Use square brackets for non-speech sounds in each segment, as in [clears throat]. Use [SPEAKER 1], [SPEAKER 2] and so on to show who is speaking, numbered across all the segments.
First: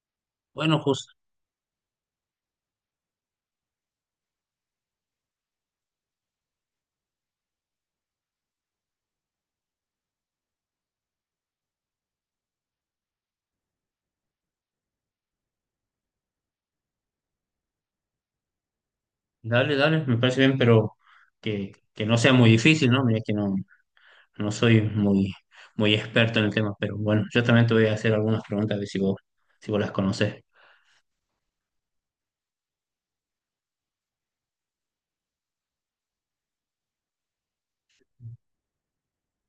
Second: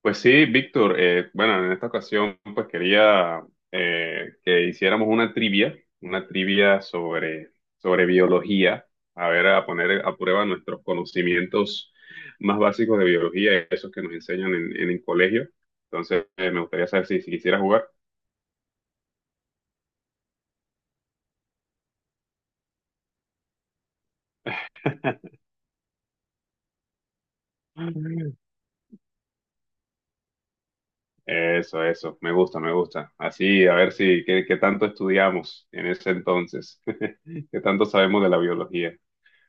[SPEAKER 1] Pues sí,
[SPEAKER 2] Bueno,
[SPEAKER 1] Víctor,
[SPEAKER 2] justo,
[SPEAKER 1] bueno, en esta ocasión pues quería que hiciéramos una trivia sobre, sobre biología, a ver, a poner a prueba nuestros conocimientos más básicos de biología, esos que nos enseñan en el colegio. Entonces, me gustaría saber si quisiera jugar.
[SPEAKER 2] dale, dale, me parece bien, pero que no sea muy difícil, ¿no? Mira que no, no soy muy, muy experto en el tema, pero bueno, yo también te voy a hacer
[SPEAKER 1] Mm.
[SPEAKER 2] algunas preguntas, a ver si vos las conocés.
[SPEAKER 1] Eso, me gusta, me gusta. Así, a ver si, qué tanto estudiamos en ese entonces, [laughs] qué tanto sabemos de la biología.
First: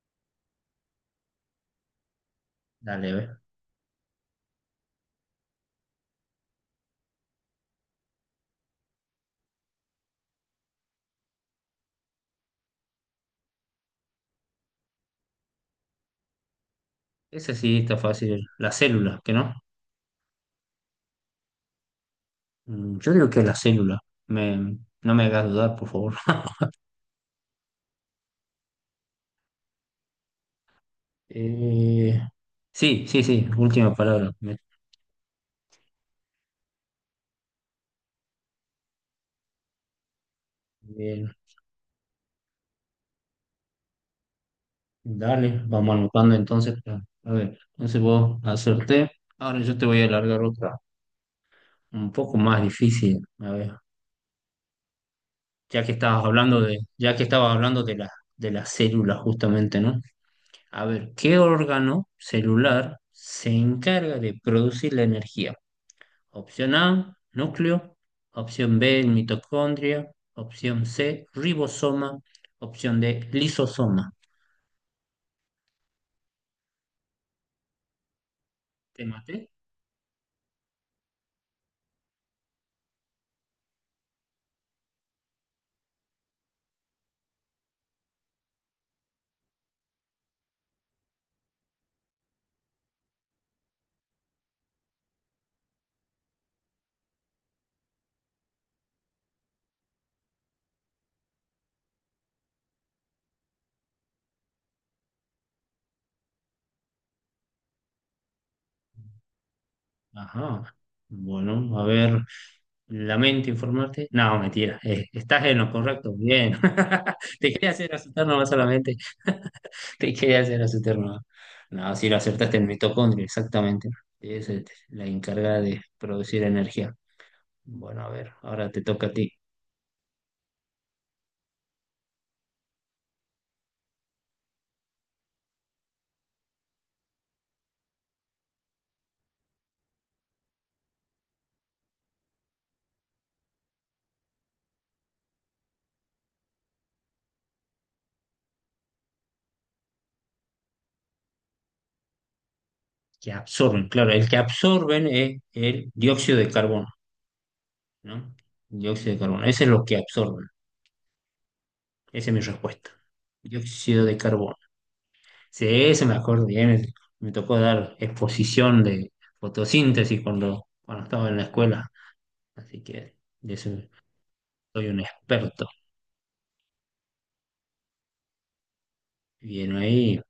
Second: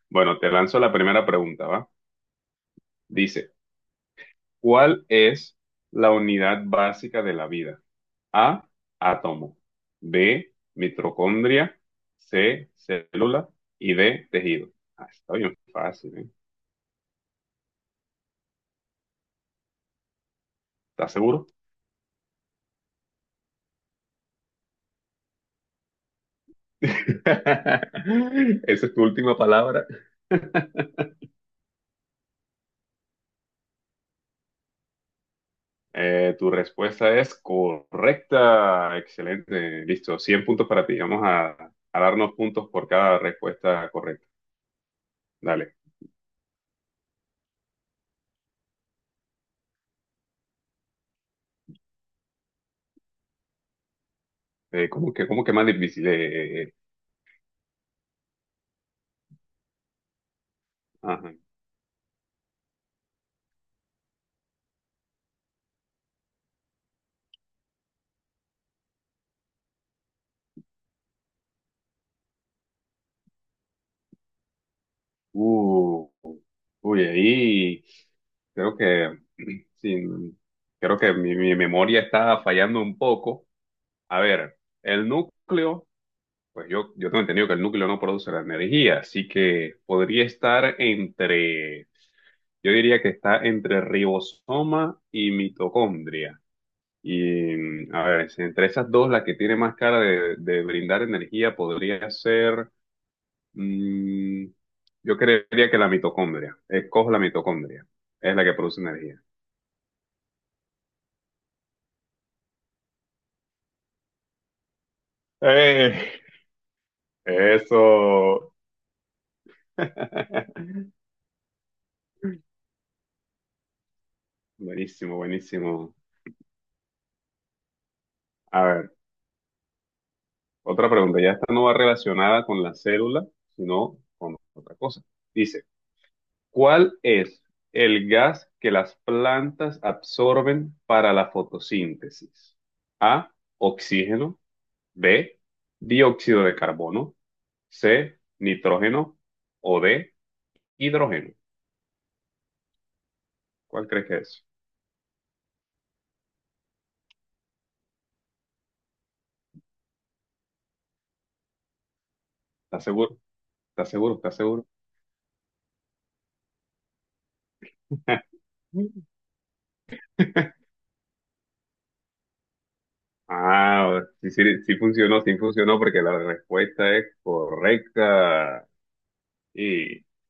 [SPEAKER 1] Bueno, te lanzo la primera pregunta, ¿va?
[SPEAKER 2] Dale, a ver.
[SPEAKER 1] Dice. ¿Cuál es la unidad básica de la vida? A, átomo. B, mitocondria. C, célula. Y D, tejido. Ah, está bien fácil, ¿eh?
[SPEAKER 2] Ese sí está fácil, la célula, ¿qué no?
[SPEAKER 1] ¿Estás seguro?
[SPEAKER 2] Mm, yo digo que la célula, me, no me hagas dudar, por favor. [laughs]
[SPEAKER 1] [laughs] Esa es tu última palabra. [laughs]
[SPEAKER 2] Eh, sí, sí, sí, última palabra. Me-
[SPEAKER 1] Tu respuesta es correcta. Excelente. Listo. 100 puntos para ti. Vamos
[SPEAKER 2] bien,
[SPEAKER 1] a darnos puntos por cada respuesta correcta.
[SPEAKER 2] dale,
[SPEAKER 1] Dale.
[SPEAKER 2] vamos anotando entonces. A ver, entonces vos acerté, ahora yo te voy a alargar otra, un poco más difícil, a ver,
[SPEAKER 1] ¿Cómo que más difícil? Eh. Eh.
[SPEAKER 2] ya que estabas hablando de las células justamente, ¿no? A ver,
[SPEAKER 1] Ajá.
[SPEAKER 2] ¿qué órgano celular se encarga de producir la energía? Opción A, núcleo; opción B, mitocondria; opción C, ribosoma; opción D, lisosoma.
[SPEAKER 1] Uh. Uy, ahí creo
[SPEAKER 2] ¿Te
[SPEAKER 1] que
[SPEAKER 2] maté?
[SPEAKER 1] [clears throat] sin creo que mi memoria está fallando un poco. A ver, el núcleo, pues yo tengo entendido que el núcleo no produce la energía, así que podría estar entre, yo diría que está entre ribosoma y mitocondria. Y a ver, si entre esas dos, la que tiene más cara de brindar energía podría ser, mm, yo creería que la mitocondria. Escojo la mitocondria, es la que produce energía.
[SPEAKER 2] Ajá. Bueno, a ver, lamento informarte. No, mentira, estás en lo correcto,
[SPEAKER 1] Eh,
[SPEAKER 2] bien. [laughs] Te quería hacer asustar nomás
[SPEAKER 1] Eso.
[SPEAKER 2] solamente. [laughs] Te quería hacer
[SPEAKER 1] [laughs]
[SPEAKER 2] acertar una. No, si lo acertaste en mitocondria, exactamente. Es, la
[SPEAKER 1] Buenísimo,
[SPEAKER 2] encargada de
[SPEAKER 1] buenísimo.
[SPEAKER 2] producir energía. Bueno, a ver,
[SPEAKER 1] A
[SPEAKER 2] ahora te
[SPEAKER 1] ver,
[SPEAKER 2] toca a ti.
[SPEAKER 1] otra pregunta. Ya esta no va relacionada con la célula, sino con otra cosa. Dice, ¿cuál es el gas que las plantas absorben para la fotosíntesis? A, oxígeno, B, dióxido de carbono, C, nitrógeno o D, hidrógeno.
[SPEAKER 2] Que
[SPEAKER 1] ¿Cuál
[SPEAKER 2] absorben,
[SPEAKER 1] crees
[SPEAKER 2] claro,
[SPEAKER 1] que
[SPEAKER 2] el que
[SPEAKER 1] es?
[SPEAKER 2] absorben es el dióxido de carbono, ¿no? Dióxido de carbono, ese es lo que absorben. Esa es mi
[SPEAKER 1] ¿Estás
[SPEAKER 2] respuesta.
[SPEAKER 1] seguro? ¿Estás
[SPEAKER 2] Dióxido
[SPEAKER 1] seguro?
[SPEAKER 2] de
[SPEAKER 1] ¿Estás
[SPEAKER 2] carbono.
[SPEAKER 1] seguro?
[SPEAKER 2] Sí, eso me acuerdo bien. Me tocó dar exposición de fotosíntesis
[SPEAKER 1] [laughs]
[SPEAKER 2] cuando estaba en la escuela. Así que de eso
[SPEAKER 1] Ah, sí, sí,
[SPEAKER 2] soy un
[SPEAKER 1] sí
[SPEAKER 2] experto.
[SPEAKER 1] funcionó porque la respuesta es correcta.
[SPEAKER 2] Bien
[SPEAKER 1] Y,
[SPEAKER 2] ahí.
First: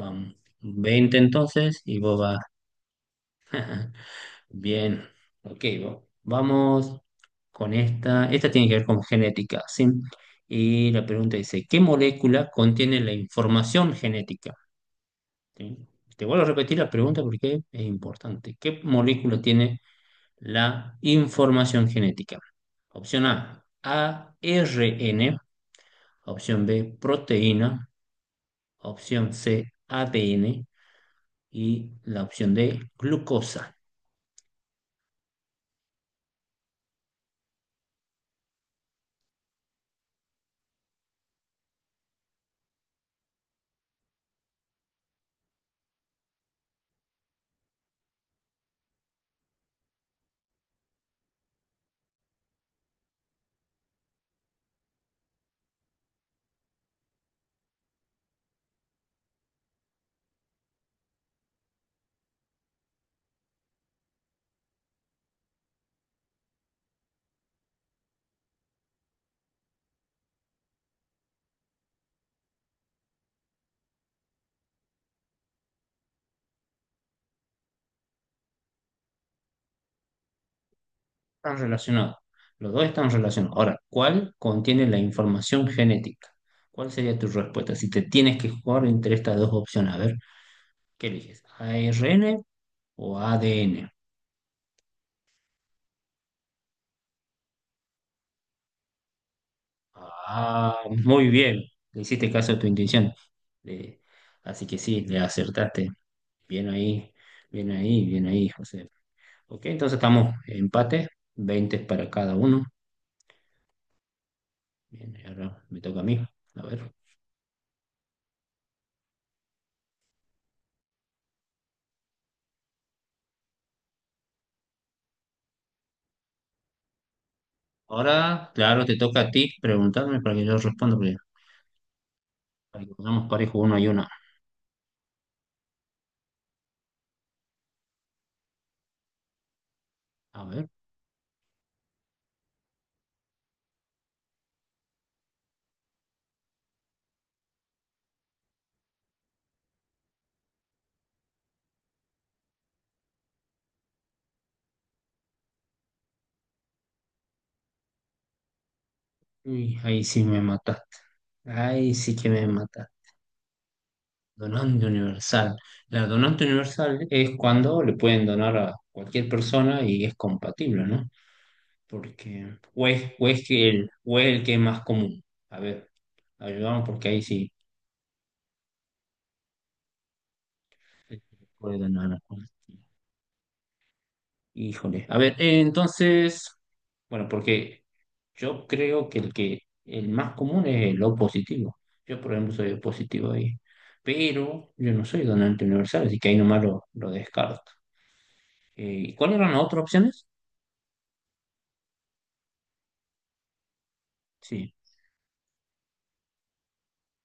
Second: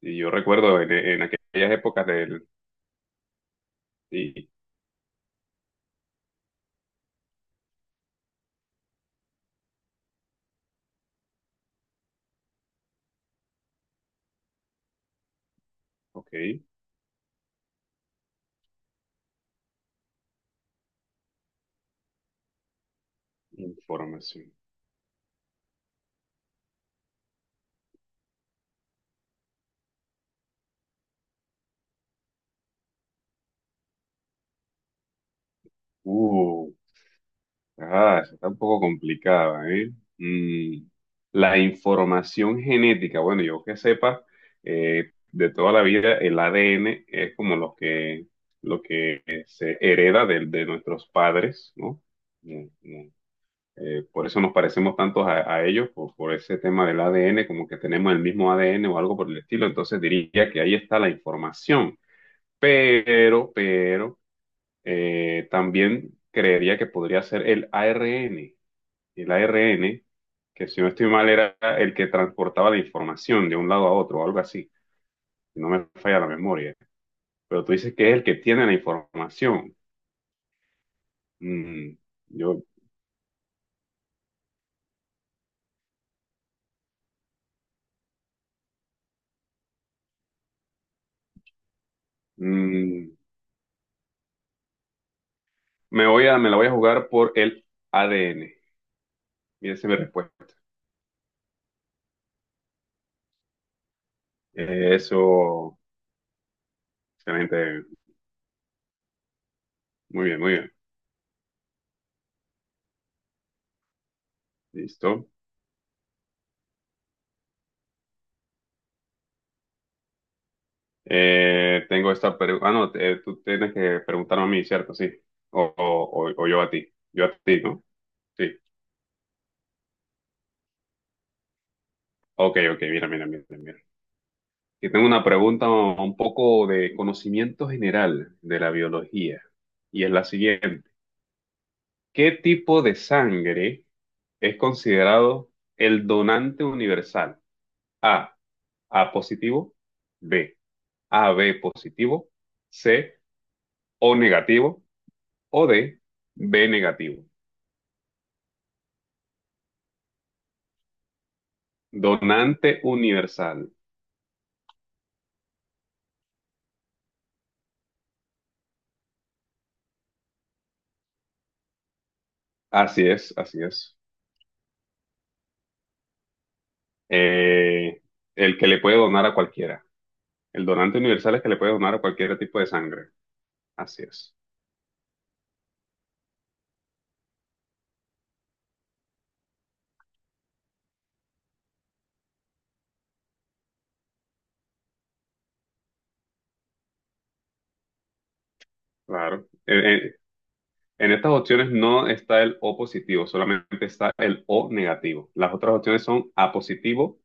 [SPEAKER 1] y yo recuerdo
[SPEAKER 2] 20
[SPEAKER 1] en aquellas
[SPEAKER 2] entonces y
[SPEAKER 1] épocas
[SPEAKER 2] vos vas.
[SPEAKER 1] del...
[SPEAKER 2] [laughs]
[SPEAKER 1] Sí,
[SPEAKER 2] Bien, ok, vamos con esta. Esta tiene que ver con genética, ¿sí? Y la pregunta dice, ¿qué molécula contiene la información genética? ¿Sí? Te
[SPEAKER 1] ok,
[SPEAKER 2] vuelvo a repetir la pregunta porque es importante. ¿Qué molécula tiene la información genética? Opción A, ARN.
[SPEAKER 1] información.
[SPEAKER 2] Opción B, proteína. Opción C, ADN. Y la opción D, glucosa.
[SPEAKER 1] Uh, ah, esa está un poco complicada, ¿eh? Mm, la información genética, bueno, yo que sepa, de toda la vida el ADN es como lo que se hereda de nuestros padres, ¿no? Por eso nos parecemos tantos a ellos, por ese tema del ADN, como que tenemos el mismo ADN o algo por el estilo. Entonces diría que ahí está la información. Pero, también creería que podría ser el ARN. El ARN, que si no estoy mal, era el que transportaba la información de un lado a otro, o algo así. Si no me falla la memoria. Pero tú dices que es el que tiene la información.
[SPEAKER 2] Están
[SPEAKER 1] Mm,
[SPEAKER 2] relacionados.
[SPEAKER 1] yo
[SPEAKER 2] Los dos están relacionados. Ahora, ¿cuál contiene la información genética? ¿Cuál sería tu respuesta si te tienes que jugar entre estas dos opciones? A ver, ¿qué eliges? ¿ARN
[SPEAKER 1] mm,
[SPEAKER 2] o ADN?
[SPEAKER 1] me voy a, me la voy a jugar por el ADN. Y esa es mi respuesta.
[SPEAKER 2] Ah, muy bien. Le hiciste caso a tu intuición. Le- así que sí, le
[SPEAKER 1] Eso,
[SPEAKER 2] acertaste. Bien ahí, bien
[SPEAKER 1] excelente.
[SPEAKER 2] ahí, bien ahí, José. Ok, entonces
[SPEAKER 1] Muy
[SPEAKER 2] estamos
[SPEAKER 1] bien, muy bien.
[SPEAKER 2] empate, 20 para cada uno. Bien,
[SPEAKER 1] Listo.
[SPEAKER 2] ahora me toca a mí. A ver.
[SPEAKER 1] Tengo esta pregunta. Ah, no, tú tienes que preguntarme a mí, ¿cierto? Sí. O, o yo a ti. Yo a ti, ¿no?
[SPEAKER 2] Ahora,
[SPEAKER 1] Sí.
[SPEAKER 2] claro, te toca a ti preguntarme para que yo responda, porque
[SPEAKER 1] Ok, ok,
[SPEAKER 2] ahí
[SPEAKER 1] mira, mira,
[SPEAKER 2] vamos
[SPEAKER 1] mira,
[SPEAKER 2] parejo uno
[SPEAKER 1] mira.
[SPEAKER 2] y una.
[SPEAKER 1] Aquí tengo una pregunta un poco de conocimiento general de la biología. Y es la
[SPEAKER 2] A ver.
[SPEAKER 1] siguiente. ¿Qué tipo de sangre es considerado el donante universal? A, A positivo. B, A B positivo, C O negativo o D B negativo.
[SPEAKER 2] Uy, ahí sí me mataste. Ahí sí que me
[SPEAKER 1] Donante
[SPEAKER 2] mataste.
[SPEAKER 1] universal.
[SPEAKER 2] Donante universal. La donante universal es cuando le pueden donar a cualquier persona y es compatible, ¿no? Porque,
[SPEAKER 1] Así es, así es.
[SPEAKER 2] o es el que es más común. A ver, ayudamos porque ahí sí
[SPEAKER 1] Eh, el que le puede donar a cualquiera. El donante
[SPEAKER 2] se
[SPEAKER 1] universal es que le puede
[SPEAKER 2] puede
[SPEAKER 1] donar a
[SPEAKER 2] donar a
[SPEAKER 1] cualquier
[SPEAKER 2] cualquiera.
[SPEAKER 1] tipo de sangre. Así es.
[SPEAKER 2] Híjole, a ver, entonces, bueno, porque yo creo que el más común es el O positivo. Yo, por ejemplo, soy O positivo ahí, pero yo no soy donante universal, así que ahí nomás lo descarto. ¿Y cuáles
[SPEAKER 1] Claro.
[SPEAKER 2] eran las otras opciones?
[SPEAKER 1] En estas opciones no está el O positivo, solamente está el O
[SPEAKER 2] Sí.
[SPEAKER 1] negativo. Las otras opciones son A positivo,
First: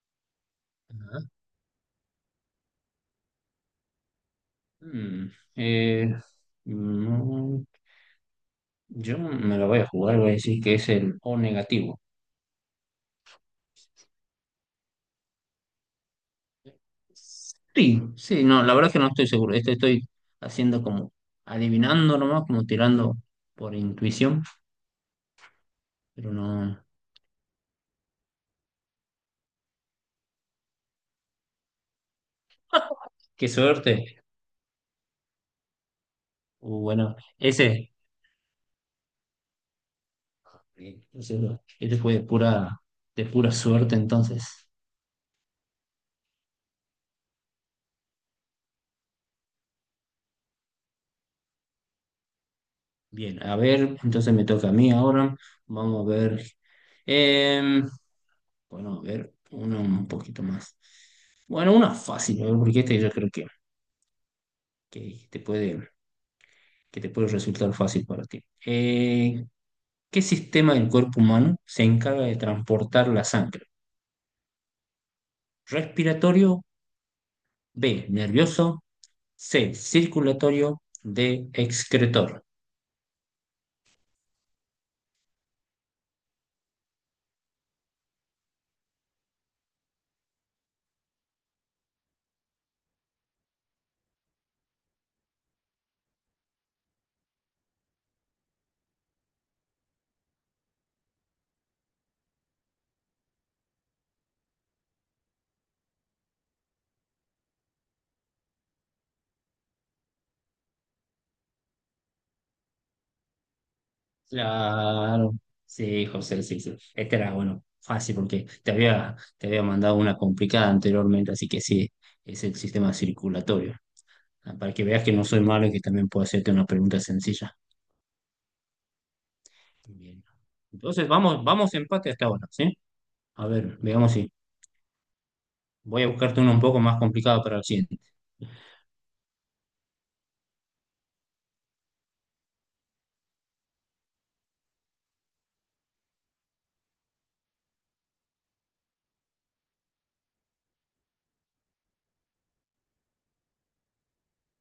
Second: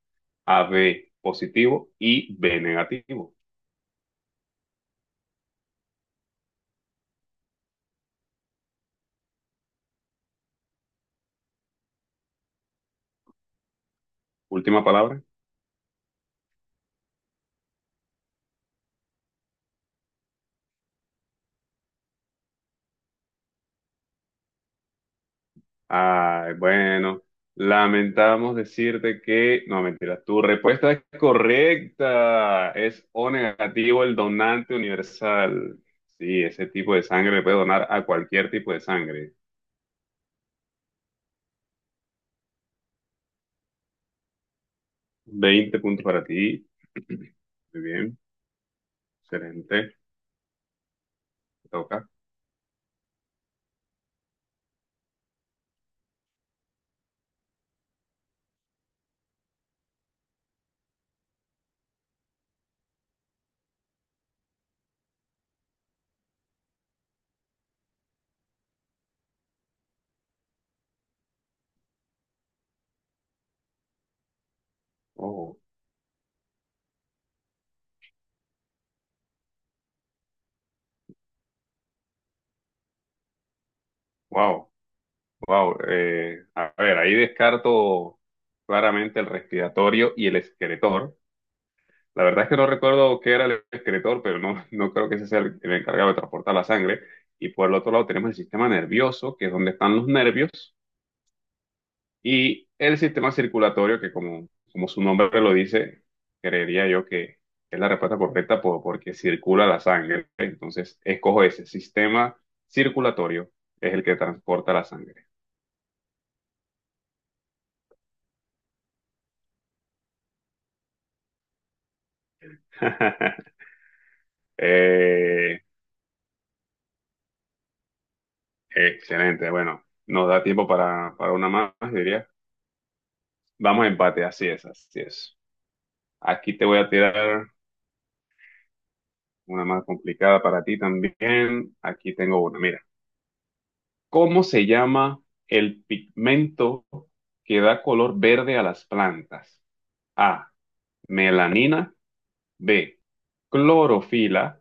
[SPEAKER 1] A B
[SPEAKER 2] Ajá.
[SPEAKER 1] positivo y B negativo.
[SPEAKER 2] Mm, eh, mm, yo me la voy a jugar, voy a decir que es el O negativo.
[SPEAKER 1] Última palabra.
[SPEAKER 2] Sí, sí, no, la verdad es que no estoy seguro. Esto estoy haciendo como adivinando nomás, como tirando por intuición, pero
[SPEAKER 1] Ay,
[SPEAKER 2] no.
[SPEAKER 1] bueno, lamentamos decirte que, no, mentira, tu respuesta es correcta. Es O
[SPEAKER 2] Qué
[SPEAKER 1] negativo el
[SPEAKER 2] suerte.
[SPEAKER 1] donante universal. Sí, ese tipo de
[SPEAKER 2] Bueno,
[SPEAKER 1] sangre le puede donar
[SPEAKER 2] ese,
[SPEAKER 1] a cualquier tipo de sangre.
[SPEAKER 2] ese este fue de pura suerte entonces.
[SPEAKER 1] 20 puntos para ti. [clears throat] Muy bien, excelente. Te toca.
[SPEAKER 2] Bien, a ver, entonces me toca a mí ahora. Vamos a ver. em, bueno, a ver, uno un poquito más. Bueno, una fácil, a ver, porque este yo creo que te puede, que te puede resultar fácil para ti. Eh, ¿Qué sistema del cuerpo humano se encarga de transportar la sangre?
[SPEAKER 1] Oh,
[SPEAKER 2] Respiratorio; B, nervioso; C, circulatorio; D, excretor.
[SPEAKER 1] wow, wow. Eh, a ver, ahí descarto claramente el respiratorio y el esqueletor. La verdad es que no recuerdo qué era el excretor, pero no, [laughs] no creo que ese sea el encargado de transportar la sangre. Y por el otro lado tenemos el sistema nervioso, que es donde están los nervios, y el sistema circulatorio, que como, como su nombre lo dice, creería yo que es la respuesta correcta porque circula la sangre. Entonces, escojo ese sistema circulatorio, es el que transporta la sangre.
[SPEAKER 2] Claro. Sí, José, sí, sí. Este era, bueno, fácil porque te había mandado una complicada anteriormente, así que sí, es el sistema
[SPEAKER 1] [laughs]
[SPEAKER 2] circulatorio. Ah, para que veas que no soy
[SPEAKER 1] Eh,
[SPEAKER 2] malo y que también puedo hacerte una pregunta sencilla.
[SPEAKER 1] Excelente, bueno,
[SPEAKER 2] Bien.
[SPEAKER 1] nos da tiempo
[SPEAKER 2] Entonces,
[SPEAKER 1] para
[SPEAKER 2] vamos,
[SPEAKER 1] una
[SPEAKER 2] vamos
[SPEAKER 1] más,
[SPEAKER 2] empate hasta
[SPEAKER 1] diría.
[SPEAKER 2] ahora, ¿sí? A ver,
[SPEAKER 1] Vamos a
[SPEAKER 2] veamos
[SPEAKER 1] empate,
[SPEAKER 2] si.
[SPEAKER 1] así es, así es.
[SPEAKER 2] Voy a buscarte uno
[SPEAKER 1] Aquí
[SPEAKER 2] un
[SPEAKER 1] te voy
[SPEAKER 2] poco
[SPEAKER 1] a
[SPEAKER 2] más complicado
[SPEAKER 1] tirar
[SPEAKER 2] para el siguiente.
[SPEAKER 1] una más complicada para ti también. Aquí tengo una. Mira, ¿cómo se llama el pigmento que da color verde a las plantas? A, melanina, B, clorofila,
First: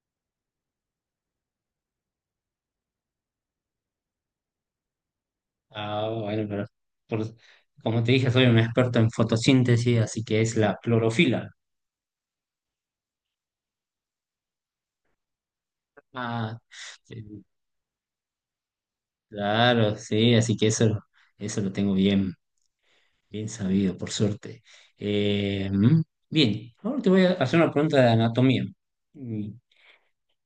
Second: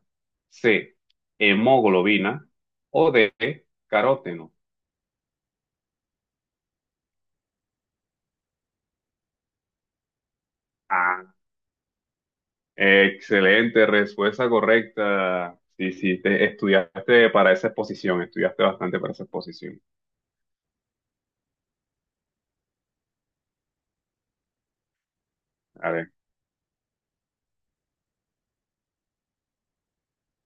[SPEAKER 1] C, hemoglobina o D, caróteno.
[SPEAKER 2] Ah, bueno, pero por- como te dije, soy un experto en fotosíntesis, así que es la
[SPEAKER 1] Ah,
[SPEAKER 2] clorofila.
[SPEAKER 1] excelente, respuesta correcta. Sí, sí, te
[SPEAKER 2] Ah,
[SPEAKER 1] estudiaste
[SPEAKER 2] sí,
[SPEAKER 1] para esa exposición, estudiaste bastante para esa exposición.
[SPEAKER 2] claro, sí, así que eso, eso lo tengo bien, bien sabido, por suerte. Eh,
[SPEAKER 1] A
[SPEAKER 2] mm,
[SPEAKER 1] ver.
[SPEAKER 2] bien, ahora te voy a hacer una pregunta de anatomía. Mm,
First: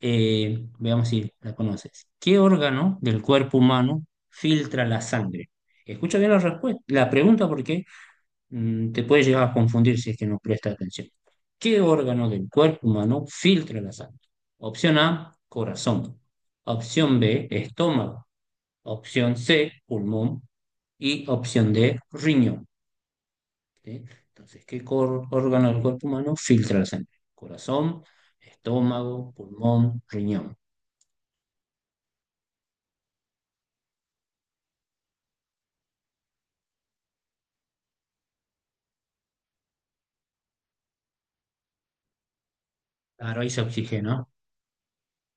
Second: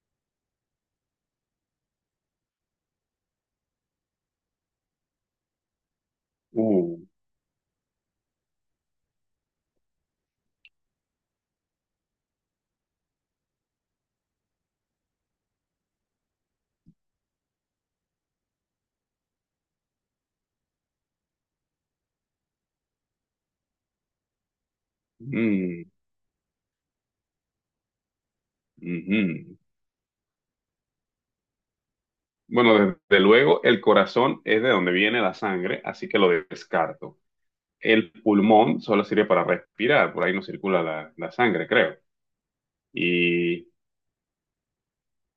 [SPEAKER 2] veamos si la conoces. ¿Qué órgano del cuerpo humano filtra la sangre? Escucha bien la respuesta,
[SPEAKER 1] Uh,
[SPEAKER 2] la pregunta, porque te puede llegar a confundir si es que no presta atención. ¿Qué órgano del cuerpo humano filtra la sangre? Opción A, corazón. Opción B, estómago. Opción C, pulmón. Y opción D, riñón. ¿Sí? Entonces, ¿qué órgano del
[SPEAKER 1] mm.
[SPEAKER 2] cuerpo humano filtra la sangre? Corazón, estómago,
[SPEAKER 1] Ujú.
[SPEAKER 2] pulmón, riñón.
[SPEAKER 1] Bueno, desde luego el corazón es de donde viene la sangre, así que lo descarto. El pulmón solo sirve para respirar, por ahí no circula la, la sangre, creo.
[SPEAKER 2] Claro, ahí se oxigena.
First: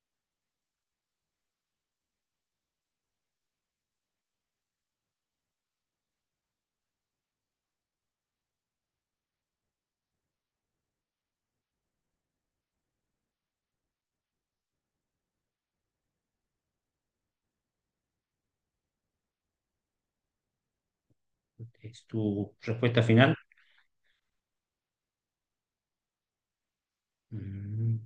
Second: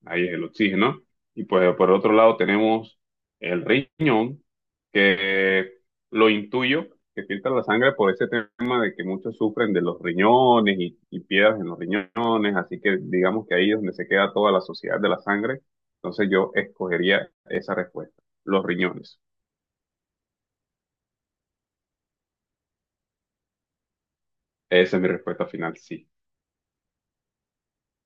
[SPEAKER 1] Ahí es el oxígeno. Y pues por otro lado tenemos el riñón, que lo intuyo, que filtra la sangre por ese tema de que muchos sufren de los riñones y piedras en los riñones, así que digamos que ahí es donde se queda toda la sociedad de la sangre. Entonces yo escogería esa respuesta, los riñones.
[SPEAKER 2] ¿Es tu respuesta final?
[SPEAKER 1] Esa es mi respuesta final, sí.
[SPEAKER 2] Mm,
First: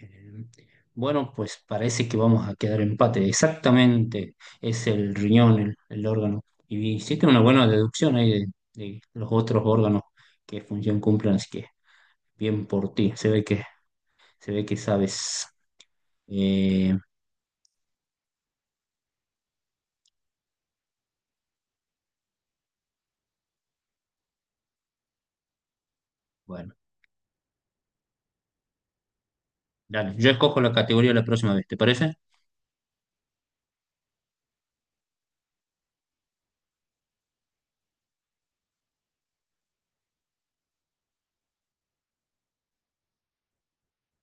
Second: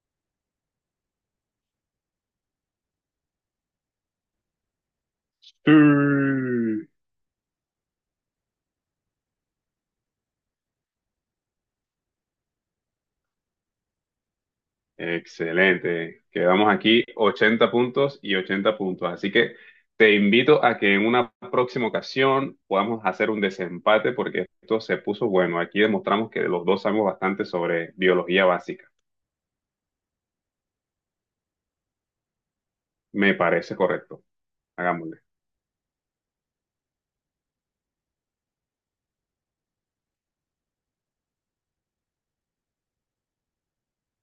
[SPEAKER 2] bien. Bueno, pues parece que vamos a quedar empate. Exactamente, es el riñón,
[SPEAKER 1] Sí.
[SPEAKER 2] el órgano. Y hiciste una buena deducción ahí de los otros órganos que función cumplen, así que bien por ti. Se ve que sabes.
[SPEAKER 1] Excelente. Quedamos
[SPEAKER 2] Eh,
[SPEAKER 1] aquí 80 puntos y 80 puntos. Así que te invito a que en una próxima ocasión podamos hacer un desempate porque esto se puso bueno. Aquí demostramos que los
[SPEAKER 2] bueno,
[SPEAKER 1] dos sabemos bastante sobre biología básica.
[SPEAKER 2] dale, yo escojo la categoría la próxima vez, ¿te parece?
[SPEAKER 1] Me parece correcto. Hagámoslo.